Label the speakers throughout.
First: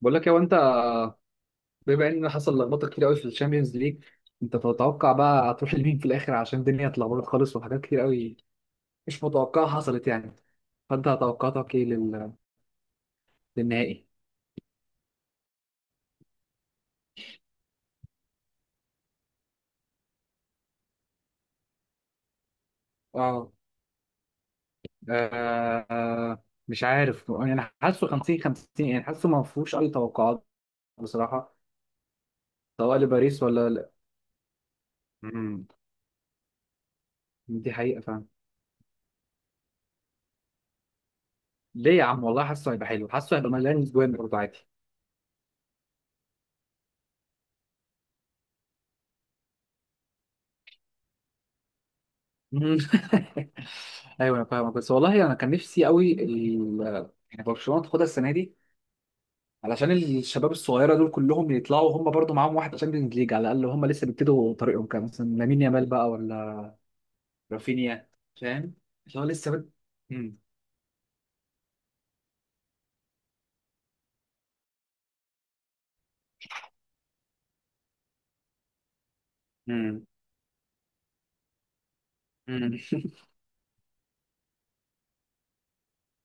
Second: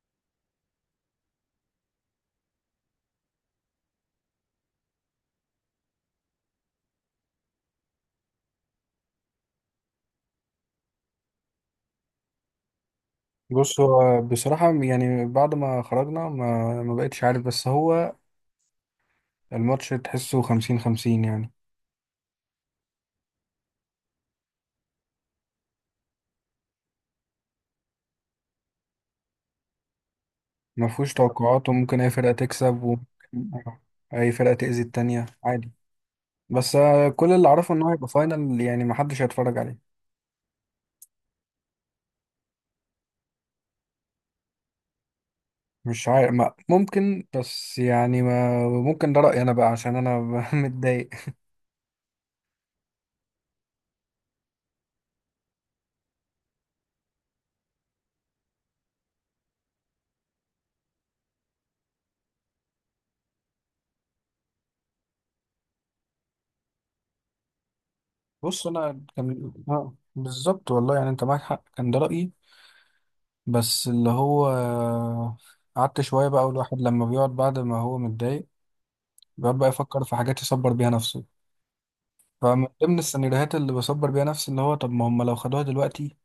Speaker 1: بقول لك يا انت، بما ان حصل لخبطه كتير قوي في الشامبيونز ليج. انت تتوقع بقى هتروح لمين في الاخر؟ عشان الدنيا اتلخبطت خالص وحاجات كتير قوي مش متوقعه حصلت يعني. فانت توقعاتك ايه
Speaker 2: بص
Speaker 1: للنهائي؟
Speaker 2: هو بصراحة يعني بعد ما خرجنا ما بقتش عارف، بس هو الماتش تحسه خمسين خمسين يعني.
Speaker 1: اه مش عارف، يعني حاسه 50 50، يعني حاسه ما فيهوش اي توقعات
Speaker 2: ما فيهوش
Speaker 1: بصراحه،
Speaker 2: توقعات، وممكن أي فرقة تكسب،
Speaker 1: سواء
Speaker 2: وممكن
Speaker 1: لباريس ولا لا.
Speaker 2: أي فرقة تأذي التانية
Speaker 1: مم.
Speaker 2: عادي. بس آه، كل اللي
Speaker 1: دي
Speaker 2: أعرفه إن هو
Speaker 1: حقيقه
Speaker 2: هيبقى
Speaker 1: فعلا.
Speaker 2: فاينل يعني ما حدش هيتفرج عليه.
Speaker 1: ليه يا عم، والله حاسه هيبقى حلو، حاسه هيبقى مليان جوان برضه عادي.
Speaker 2: مش عارف، ما ممكن، بس يعني ما ممكن، ده رأيي أنا بقى عشان أنا متضايق.
Speaker 1: مم. ايوه انا فاهمك، بس والله انا كان نفسي قوي يعني برشلونه تاخدها السنه دي، علشان الشباب الصغيره دول كلهم يطلعوا هم برضو معاهم واحد تشامبيونز ليج على الاقل، هم لسه بيبتدوا طريقهم، كان مثلا لامين يامال بقى ولا رافينيا.
Speaker 2: بص،
Speaker 1: فاهم.
Speaker 2: أنا
Speaker 1: اللي هو لسه
Speaker 2: كان
Speaker 1: بد...
Speaker 2: آه،
Speaker 1: مم.
Speaker 2: بالظبط والله، يعني أنت معاك حق، كان ده رأيي. بس اللي هو قعدت شوية بقى، والواحد لما بيقعد بعد ما هو متضايق بيقعد بقى يفكر
Speaker 1: مم.
Speaker 2: في حاجات يصبر بيها نفسه. فمن
Speaker 1: مم.
Speaker 2: ضمن السيناريوهات اللي بصبر بيها نفسي اللي هو طب ما هم لو خدوها دلوقتي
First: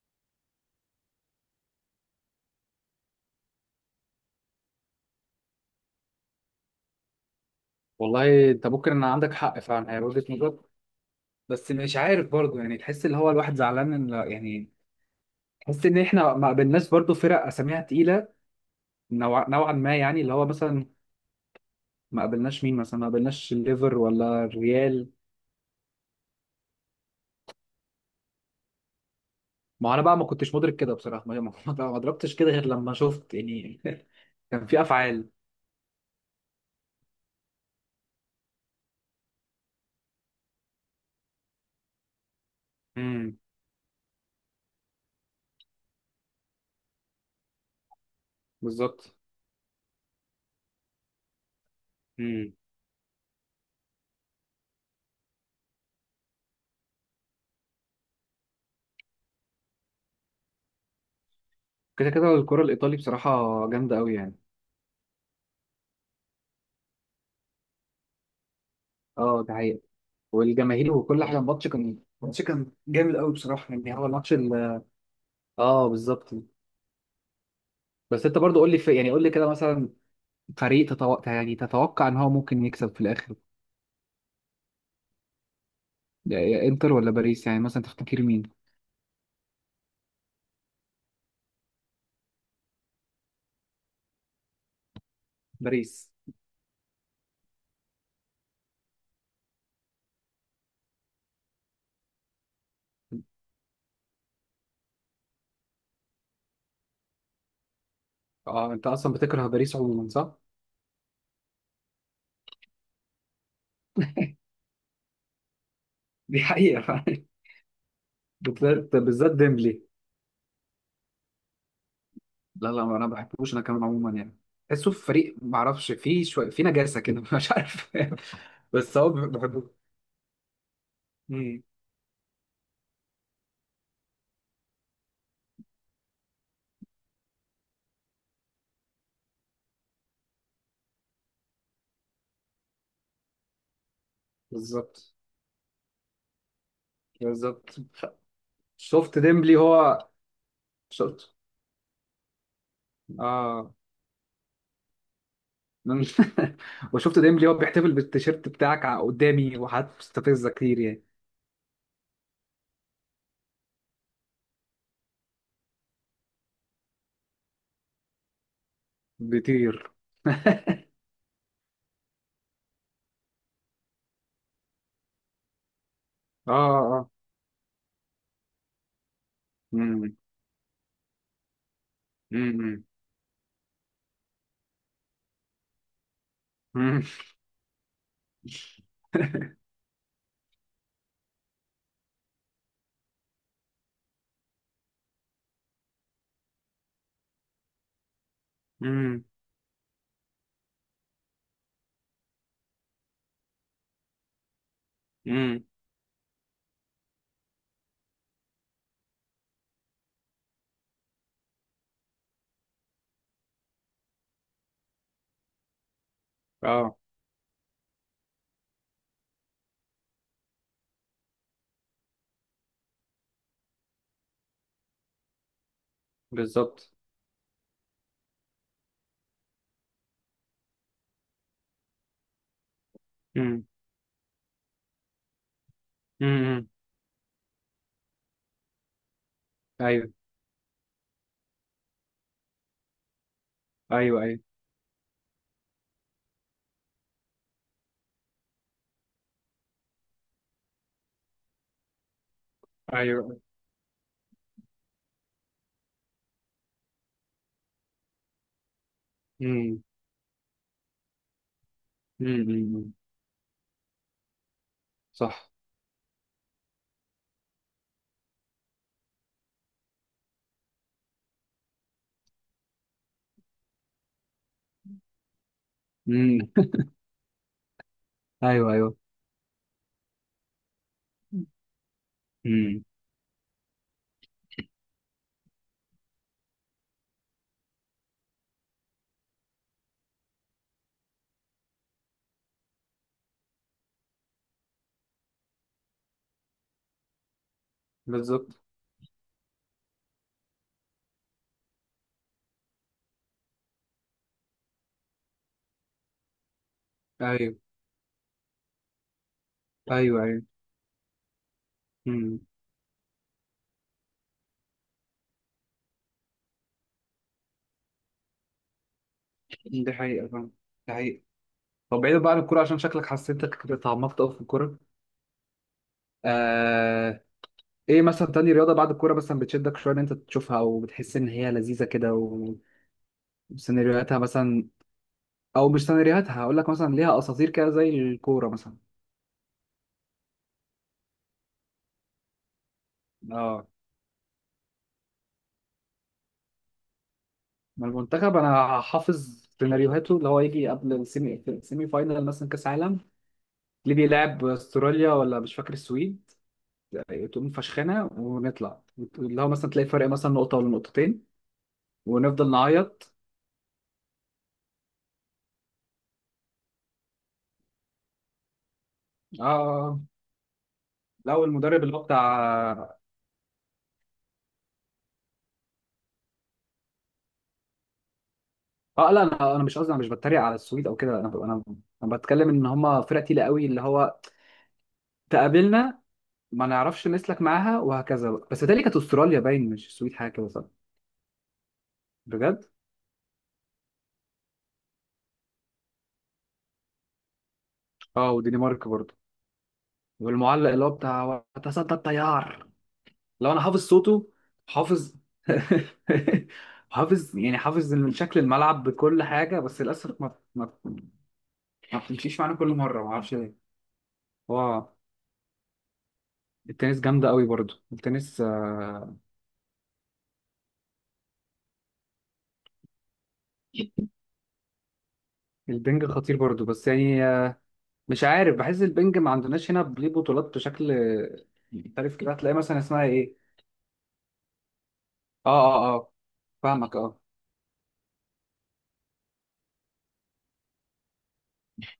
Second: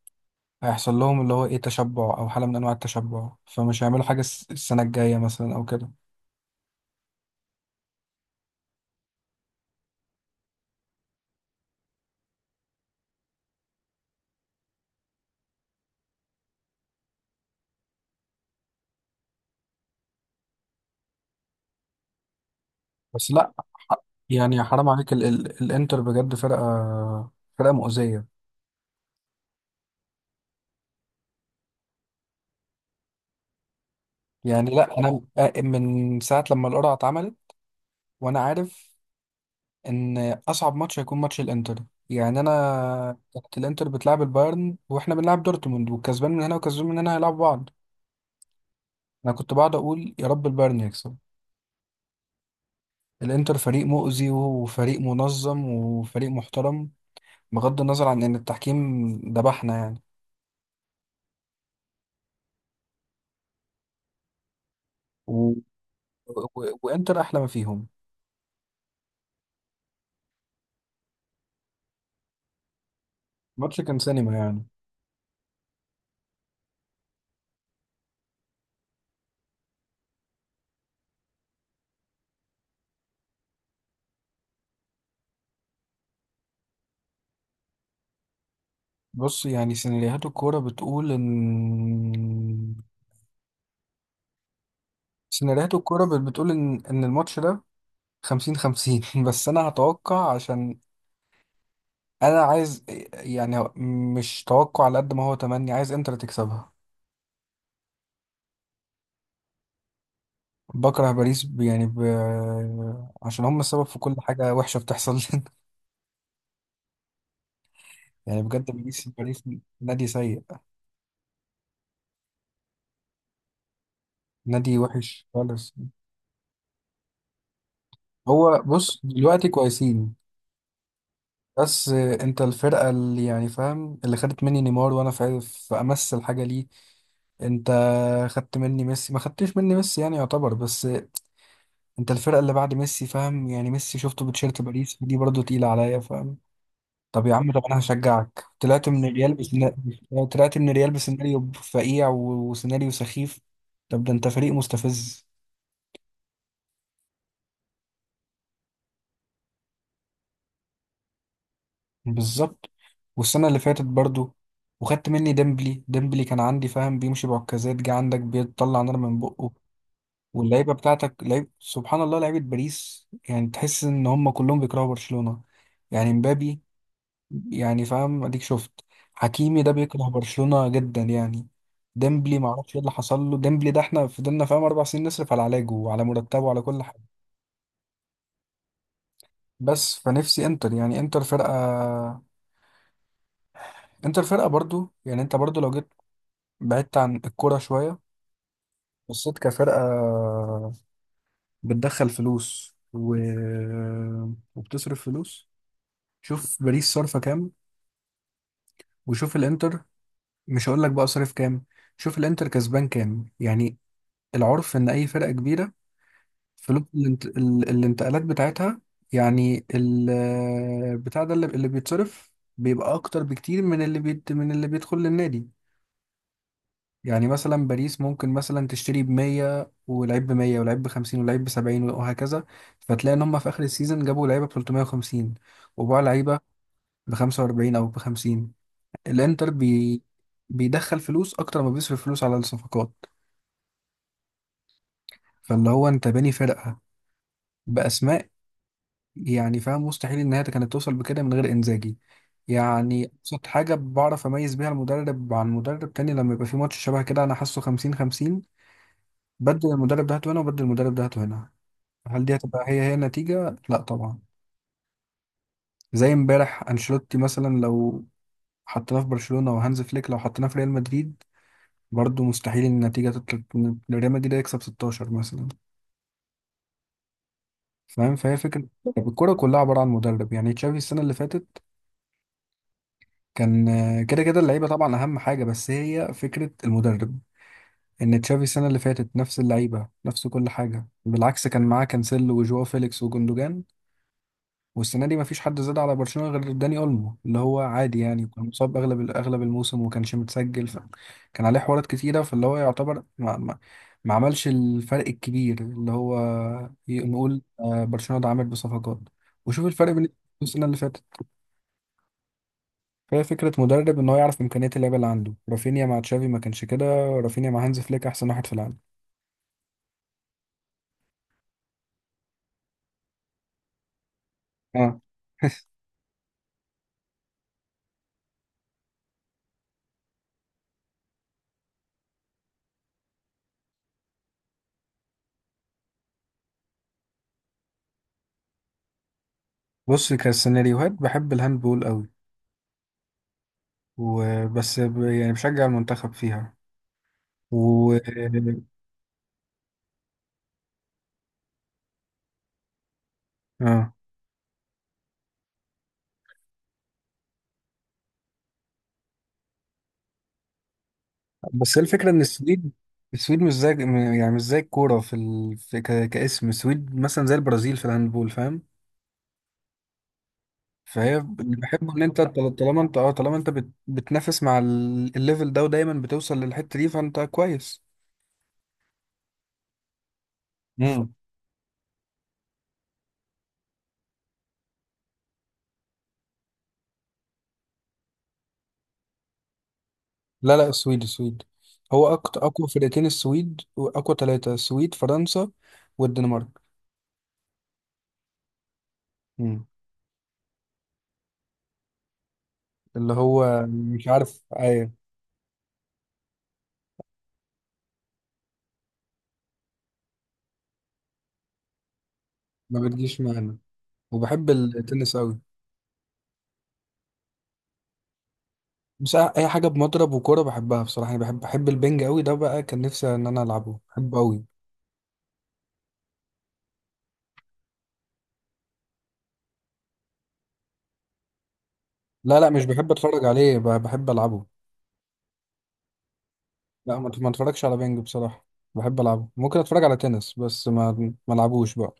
Speaker 2: هيحصل لهم اللي هو ايه، تشبع او حالة من انواع التشبع، فمش هيعملوا حاجة السنة الجاية مثلا او كده.
Speaker 1: والله انت ممكن ان عندك حق فعلا، هي وجهه نظر. بس مش عارف برضو، يعني تحس اللي هو الواحد زعلان ان يعني، تحس ان احنا ما قابلناش برضو فرق اساميها تقيله. نوعا ما، يعني اللي هو مثلا ما قابلناش مين؟ مثلا ما
Speaker 2: بس لا،
Speaker 1: قابلناش الليفر ولا
Speaker 2: يعني حرام
Speaker 1: الريال.
Speaker 2: عليك، ال ال الانتر بجد فرقة، فرقة مؤذية.
Speaker 1: ما هو انا بقى ما كنتش مدرك كده بصراحه، ما ما ضربتش كده غير لما شفت يعني. كان
Speaker 2: يعني
Speaker 1: في
Speaker 2: لا، انا
Speaker 1: افعال.
Speaker 2: من ساعة لما القرعة اتعملت وانا عارف ان اصعب ماتش هيكون ماتش الانتر. يعني انا
Speaker 1: امم.
Speaker 2: كانت الانتر بتلعب البايرن واحنا بنلعب دورتموند، والكسبان من هنا وكسبان من هنا هيلعبوا بعض.
Speaker 1: بالظبط.
Speaker 2: انا كنت بقعد اقول يا رب البايرن يكسب.
Speaker 1: امم.
Speaker 2: الانتر فريق مؤذي وفريق منظم وفريق محترم، بغض النظر عن ان التحكيم ذبحنا يعني.
Speaker 1: كده كده الكره الايطالي بصراحه جامده قوي يعني.
Speaker 2: و... و... وانتر احلى ما فيهم.
Speaker 1: اه ده حقيقي. والجماهير وكل حاجه، الماتش كان جامد قوي بصراحه،
Speaker 2: الماتش
Speaker 1: يعني
Speaker 2: كان
Speaker 1: هو الماتش
Speaker 2: سينما يعني.
Speaker 1: ال-. اه بالظبط. بس انت برضو قول لي يعني قول لي كده، مثلا فريق تتوقع، يعني تتوقع ان هو ممكن يكسب في الاخر؟ يا انتر ولا باريس؟ يعني مثلا تفتكر مين؟
Speaker 2: بص، يعني سيناريوهات الكوره بتقول ان سيناريوهات الكوره
Speaker 1: باريس.
Speaker 2: بتقول ان ان الماتش ده خمسين خمسين بس انا هتوقع عشان انا عايز، يعني مش توقع على قد ما هو تمني، عايز انتر تكسبها.
Speaker 1: اه انت اصلا بتكره باريس عموما، صح؟
Speaker 2: بكره باريس، يعني عشان هم السبب في كل حاجه وحشه بتحصل لنا.
Speaker 1: دي حقيقة فعلا.
Speaker 2: يعني بجد
Speaker 1: بالذات
Speaker 2: باريس،
Speaker 1: بالذات
Speaker 2: باريس
Speaker 1: ديمبلي.
Speaker 2: نادي سيء،
Speaker 1: لا لا، ما انا ما بحبوش انا كمان عموما يعني،
Speaker 2: نادي
Speaker 1: تحسه في
Speaker 2: وحش
Speaker 1: فريق ما
Speaker 2: خالص.
Speaker 1: اعرفش فيه شوية في نجاسة كده، مش عارف.
Speaker 2: هو
Speaker 1: بس
Speaker 2: بص
Speaker 1: هو
Speaker 2: دلوقتي
Speaker 1: بحبه.
Speaker 2: كويسين،
Speaker 1: امم.
Speaker 2: بس انت الفرقه اللي يعني فاهم، اللي خدت مني نيمار وانا في في امس الحاجه ليه. انت خدت مني ميسي، ما خدتش مني ميسي يعني يعتبر، بس انت الفرقه اللي بعد ميسي فاهم. يعني ميسي شفته بتشيرت باريس
Speaker 1: بالظبط.
Speaker 2: دي برضه تقيله عليا فاهم. طب يا عم، طب
Speaker 1: بالظبط
Speaker 2: انا هشجعك،
Speaker 1: شفت ديمبلي هو.
Speaker 2: طلعت من الريال
Speaker 1: شفت.
Speaker 2: بسيناريو فقيع وسيناريو سخيف.
Speaker 1: اه.
Speaker 2: طب ده انت فريق مستفز.
Speaker 1: من- وشفت ديمبلي هو بيحتفل بالتيشيرت بتاعك قدامي وحاجات مستفزة كتير يعني.
Speaker 2: بالظبط. والسنه اللي فاتت برضه وخدت مني ديمبلي. ديمبلي كان عندي فاهم بيمشي بعكازات، جه عندك بيطلع نار من بقه.
Speaker 1: بيطير.
Speaker 2: واللعيبه بتاعتك لعيب سبحان الله، لعيبه باريس يعني تحس ان هم كلهم بيكرهوا برشلونه. يعني
Speaker 1: اه
Speaker 2: مبابي،
Speaker 1: اه.
Speaker 2: يعني فاهم، اديك شفت حكيمي ده بيكره
Speaker 1: امم.
Speaker 2: برشلونة جدا يعني. ديمبلي معرفش ايه
Speaker 1: امم.
Speaker 2: اللي حصل له، ديمبلي ده احنا فضلنا فاهم اربع سنين نصرف على علاجه وعلى مرتبه وعلى كل حاجه. بس فنفسي انتر، يعني انتر فرقه، انتر فرقه برضو. يعني انت برضو لو جيت بعدت عن الكوره شويه،
Speaker 1: امم.
Speaker 2: بصيت كفرقه بتدخل فلوس وبتصرف فلوس.
Speaker 1: امم.
Speaker 2: شوف باريس صرفه كام، وشوف الانتر، مش هقول لك بقى صرف كام، شوف الانتر كسبان كام يعني. العرف ان اي فرقه كبيره فلوس
Speaker 1: اه
Speaker 2: الانتقالات بتاعتها، يعني بتاع ده اللي بيتصرف بيبقى اكتر بكتير من من اللي بيدخل للنادي.
Speaker 1: بالظبط.
Speaker 2: يعني مثلا باريس ممكن مثلا تشتري ب 100 ولعيب ب 100 ولعيب ب 50 ولعيب ب 70 وهكذا، فتلاقي ان هم في اخر
Speaker 1: امم.
Speaker 2: السيزون جابوا لعيبه ب 350 وباعوا لعيبه
Speaker 1: امم.
Speaker 2: ب 45 او ب 50. الانتر بي...
Speaker 1: ايوه.
Speaker 2: بيدخل فلوس اكتر ما بيصرف فلوس على الصفقات.
Speaker 1: ايوه ايوه.
Speaker 2: فاللي هو انت باني فرقه باسماء، يعني فاهم مستحيل ان هي كانت توصل بكده من غير انزاجي. يعني
Speaker 1: ايوه.
Speaker 2: ابسط حاجه بعرف اميز بيها المدرب عن مدرب تاني لما يبقى في ماتش شبه كده انا حاسه 50 50، بدل
Speaker 1: امم.
Speaker 2: المدرب ده هاته هنا، وبدل المدرب ده هاته هنا. هل دي هتبقى هي
Speaker 1: امم
Speaker 2: النتيجه؟ لا طبعا.
Speaker 1: صح.
Speaker 2: زي امبارح انشيلوتي مثلا لو حطيناه في برشلونه، وهانز فليك لو حطيناه في ريال مدريد، برضه مستحيل ان النتيجه تطلع إن ريال مدريد يكسب 16 مثلا.
Speaker 1: امم.
Speaker 2: فاهم، فهي فكره.
Speaker 1: ايوه ايوه.
Speaker 2: الكوره كلها عباره عن مدرب. يعني تشافي السنه اللي فاتت
Speaker 1: امم.
Speaker 2: كان آه، كده كده اللعيبه طبعا اهم حاجه، بس هي فكره المدرب. ان تشافي السنه اللي فاتت نفس اللعيبه نفس كل حاجه، بالعكس كان معاه كانسيلو وجواو فيليكس وجوندوجان، والسنه دي مفيش حد زاد على برشلونه غير داني اولمو اللي هو عادي يعني، كان
Speaker 1: بالظبط.
Speaker 2: مصاب اغلب اغلب الموسم وما كانش متسجل كان عليه حوارات كتيره. فاللي هو يعتبر ما عملش الفرق الكبير اللي هو نقول
Speaker 1: ايوه
Speaker 2: آه، برشلونه ده عامل بصفقات، وشوف الفرق بين
Speaker 1: ايوه. ايوه.
Speaker 2: السنه اللي فاتت.
Speaker 1: امم.
Speaker 2: فهي فكرة مدرب، ان هو يعرف امكانيات اللعيبة اللي عنده. رافينيا مع تشافي ما كانش كده، رافينيا مع هانز فليك احسن واحد في العالم.
Speaker 1: دي حقيقة فعلا. دي حقيقة. طب بعيدا بقى عن الكورة، عشان شكلك حسيتك اتعمقت قوي في الكورة.
Speaker 2: اه
Speaker 1: آه... ايه مثلا تاني رياضة بعد الكورة مثلا بتشدك شوية ان انت تشوفها، او بتحس ان هي لذيذة كده و- وسيناريوهاتها مثلا، او مش سيناريوهاتها، هقول لك مثلا ليها اساطير كده زي الكورة مثلا؟
Speaker 2: بص كسيناريوهات بحب الهاندبول قوي،
Speaker 1: اه
Speaker 2: يعني بشجع المنتخب فيها.
Speaker 1: ما
Speaker 2: و
Speaker 1: المنتخب انا حافظ سيناريوهاته، اللي هو يجي قبل السيمي فاينال مثلا كاس عالم،
Speaker 2: اه
Speaker 1: اللي بيلعب استراليا ولا مش فاكر السويد، تقوم فشخنا ونطلع، اللي هو مثلا تلاقي فرق مثلا نقطه ولا نقطتين،
Speaker 2: بس هي الفكرة ان
Speaker 1: ونفضل
Speaker 2: السويد،
Speaker 1: نعيط.
Speaker 2: السويد مش زي يعني مش زي الكورة في, ال... في ك... كاسم. السويد مثلا زي البرازيل في الهاندبول فاهم.
Speaker 1: اه.
Speaker 2: فهي
Speaker 1: لو
Speaker 2: اللي
Speaker 1: المدرب
Speaker 2: بحبه
Speaker 1: اللي
Speaker 2: ان
Speaker 1: هو
Speaker 2: انت طالما انت
Speaker 1: بتاع.
Speaker 2: اه طالما انت بتنافس مع الليفل ده، ودايما بتوصل للحتة دي، فانت كويس.
Speaker 1: اه لا، انا مش قصدي، انا مش بتريق على السويد او كده، انا انا بتكلم ان هم فرقه تقيله قوي اللي هو تقابلنا، ما نعرفش نسلك معاها وهكذا بقى. بس تالي كانت استراليا باين، مش السويد حاجه كده،
Speaker 2: لا
Speaker 1: صح؟
Speaker 2: لا، السويد السويد هو أقوى
Speaker 1: بجد.
Speaker 2: أقوى فرقتين، السويد وأقوى ثلاثة السويد فرنسا والدنمارك.
Speaker 1: اه والدنمارك برضه.
Speaker 2: مم.
Speaker 1: والمعلق اللي هو بتاع وتصدى التيار،
Speaker 2: اللي
Speaker 1: لو انا
Speaker 2: هو
Speaker 1: حافظ
Speaker 2: مش
Speaker 1: صوته،
Speaker 2: عارف، أيوة.
Speaker 1: حافظ، حافظ يعني، حافظ من شكل الملعب بكل حاجه، بس للاسف ما ما بتمشيش معانا كل
Speaker 2: ما
Speaker 1: مره ما
Speaker 2: بتجيش
Speaker 1: اعرفش ليه.
Speaker 2: معانا. وبحب
Speaker 1: هو
Speaker 2: التنس أوي.
Speaker 1: التنس جامده قوي برضو، التنس
Speaker 2: بس
Speaker 1: آه،.
Speaker 2: أي حاجة بمضرب وكورة بحبها بصراحة، يعني بحب البنج أوي، ده بقى كان نفسي إن أنا ألعبه، بحبه أوي.
Speaker 1: البنج خطير برضو، بس يعني آه، مش عارف، بحس البنج ما عندناش هنا ليه بطولات بشكل محترف كده،
Speaker 2: لا لا،
Speaker 1: هتلاقي
Speaker 2: مش
Speaker 1: مثلا
Speaker 2: بحب
Speaker 1: اسمها
Speaker 2: أتفرج
Speaker 1: ايه.
Speaker 2: عليه، بحب ألعبه.
Speaker 1: اه اه. اه فاهمك.
Speaker 2: لا، ما
Speaker 1: اه.
Speaker 2: ما أتفرجش على بنج بصراحة، بحب ألعبه. ممكن أتفرج على تنس بس ما ألعبوش بقى.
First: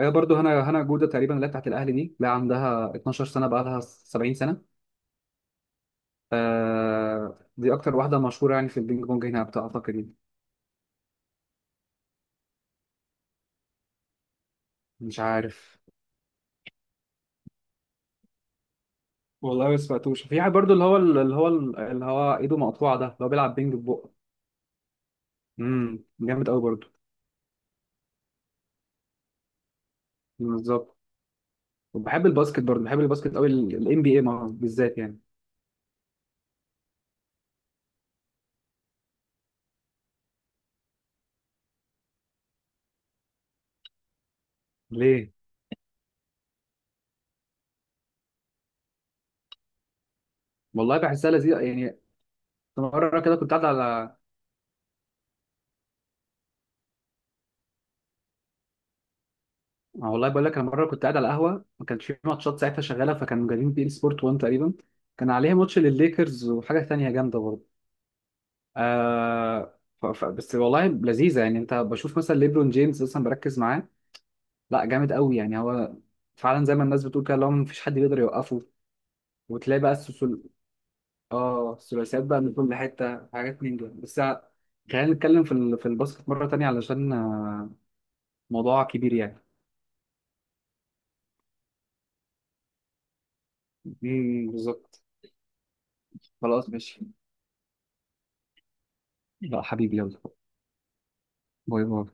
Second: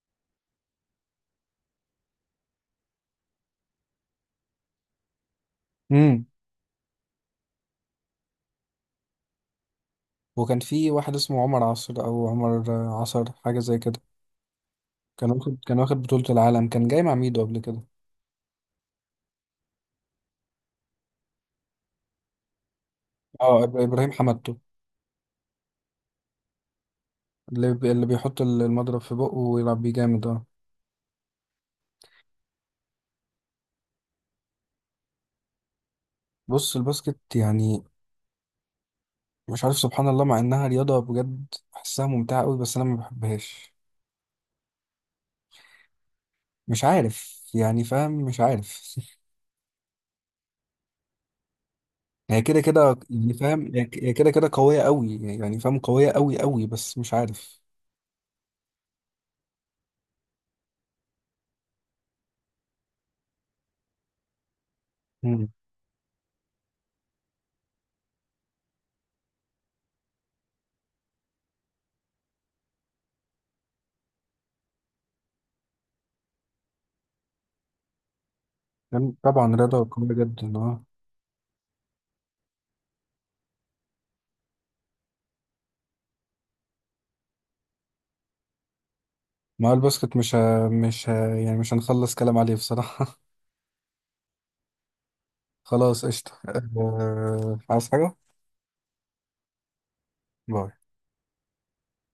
Speaker 1: هي برضو هنا هنا جوده تقريبا، اللي هي بتاعت الاهلي دي، لا عندها 12 سنه بقى، لها 70 سنه.
Speaker 2: مم.
Speaker 1: آه دي اكتر واحده مشهوره يعني في البينج بونج هنا اعتقد يعني.
Speaker 2: وكان في واحد اسمه عمر عصر أو عمر عصر حاجة زي كده،
Speaker 1: مش
Speaker 2: كان واخد كان
Speaker 1: عارف.
Speaker 2: واخد بطولة العالم، كان جاي مع ميدو قبل كده.
Speaker 1: والله ما سمعتوش. في واحد برضو اللي هو ايده مقطوعه، ده اللي هو بيلعب
Speaker 2: اه
Speaker 1: بينج
Speaker 2: ابراهيم
Speaker 1: ببقه.
Speaker 2: حمدتو،
Speaker 1: جامد قوي برضو.
Speaker 2: اللي بيحط المضرب في بقه ويلعب بيه، جامد اه.
Speaker 1: بالظبط. وبحب الباسكت برضو، بحب الباسكت قوي، الام بي اي بالذات يعني.
Speaker 2: بص الباسكت يعني مش عارف، سبحان الله مع انها رياضة بجد بحسها ممتعة قوي، بس انا ما بحبهاش.
Speaker 1: ليه؟
Speaker 2: مش عارف يعني فاهم، مش عارف
Speaker 1: والله بحسها لذيذه يعني.
Speaker 2: هي كده كده
Speaker 1: مره
Speaker 2: يعني
Speaker 1: كده كنت قاعد
Speaker 2: فاهم، هي
Speaker 1: على
Speaker 2: كده كده قوية قوي، يعني فاهم قوية قوي قوي، بس مش عارف.
Speaker 1: آه، والله بقول لك انا مره كنت قاعد على قهوه ما كانش في ماتشات ساعتها شغاله، فكانوا جايبين بي ان سبورت 1 تقريبا، كان
Speaker 2: مم.
Speaker 1: عليها ماتش للليكرز وحاجه ثانيه جامده برضو. آه بس والله لذيذه يعني، انت بشوف مثلا ليبرون جيمس اصلا بركز معاه. لا جامد قوي يعني هو، فعلا زي ما الناس بتقول كده، اللي هو مفيش حد بيقدر يوقفه.
Speaker 2: يعني طبعا
Speaker 1: وتلاقي
Speaker 2: رياضة
Speaker 1: بقى
Speaker 2: قوية
Speaker 1: السلسل...
Speaker 2: جدا اه.
Speaker 1: اه الثلاثيات بقى من كل حته حاجات، من دول بس خلينا نتكلم في الباسكت مره تانية علشان آه، موضوع كبير يعني.
Speaker 2: ما هو الباسكت مش ه... مش ه... يعني مش هنخلص كلام عليه بصراحة
Speaker 1: مم، بالظبط.
Speaker 2: خلاص قشطة،
Speaker 1: خلاص ماشي.
Speaker 2: أه عايز حاجة؟
Speaker 1: لا حبيبي يلا.
Speaker 2: باي.
Speaker 1: باي باي.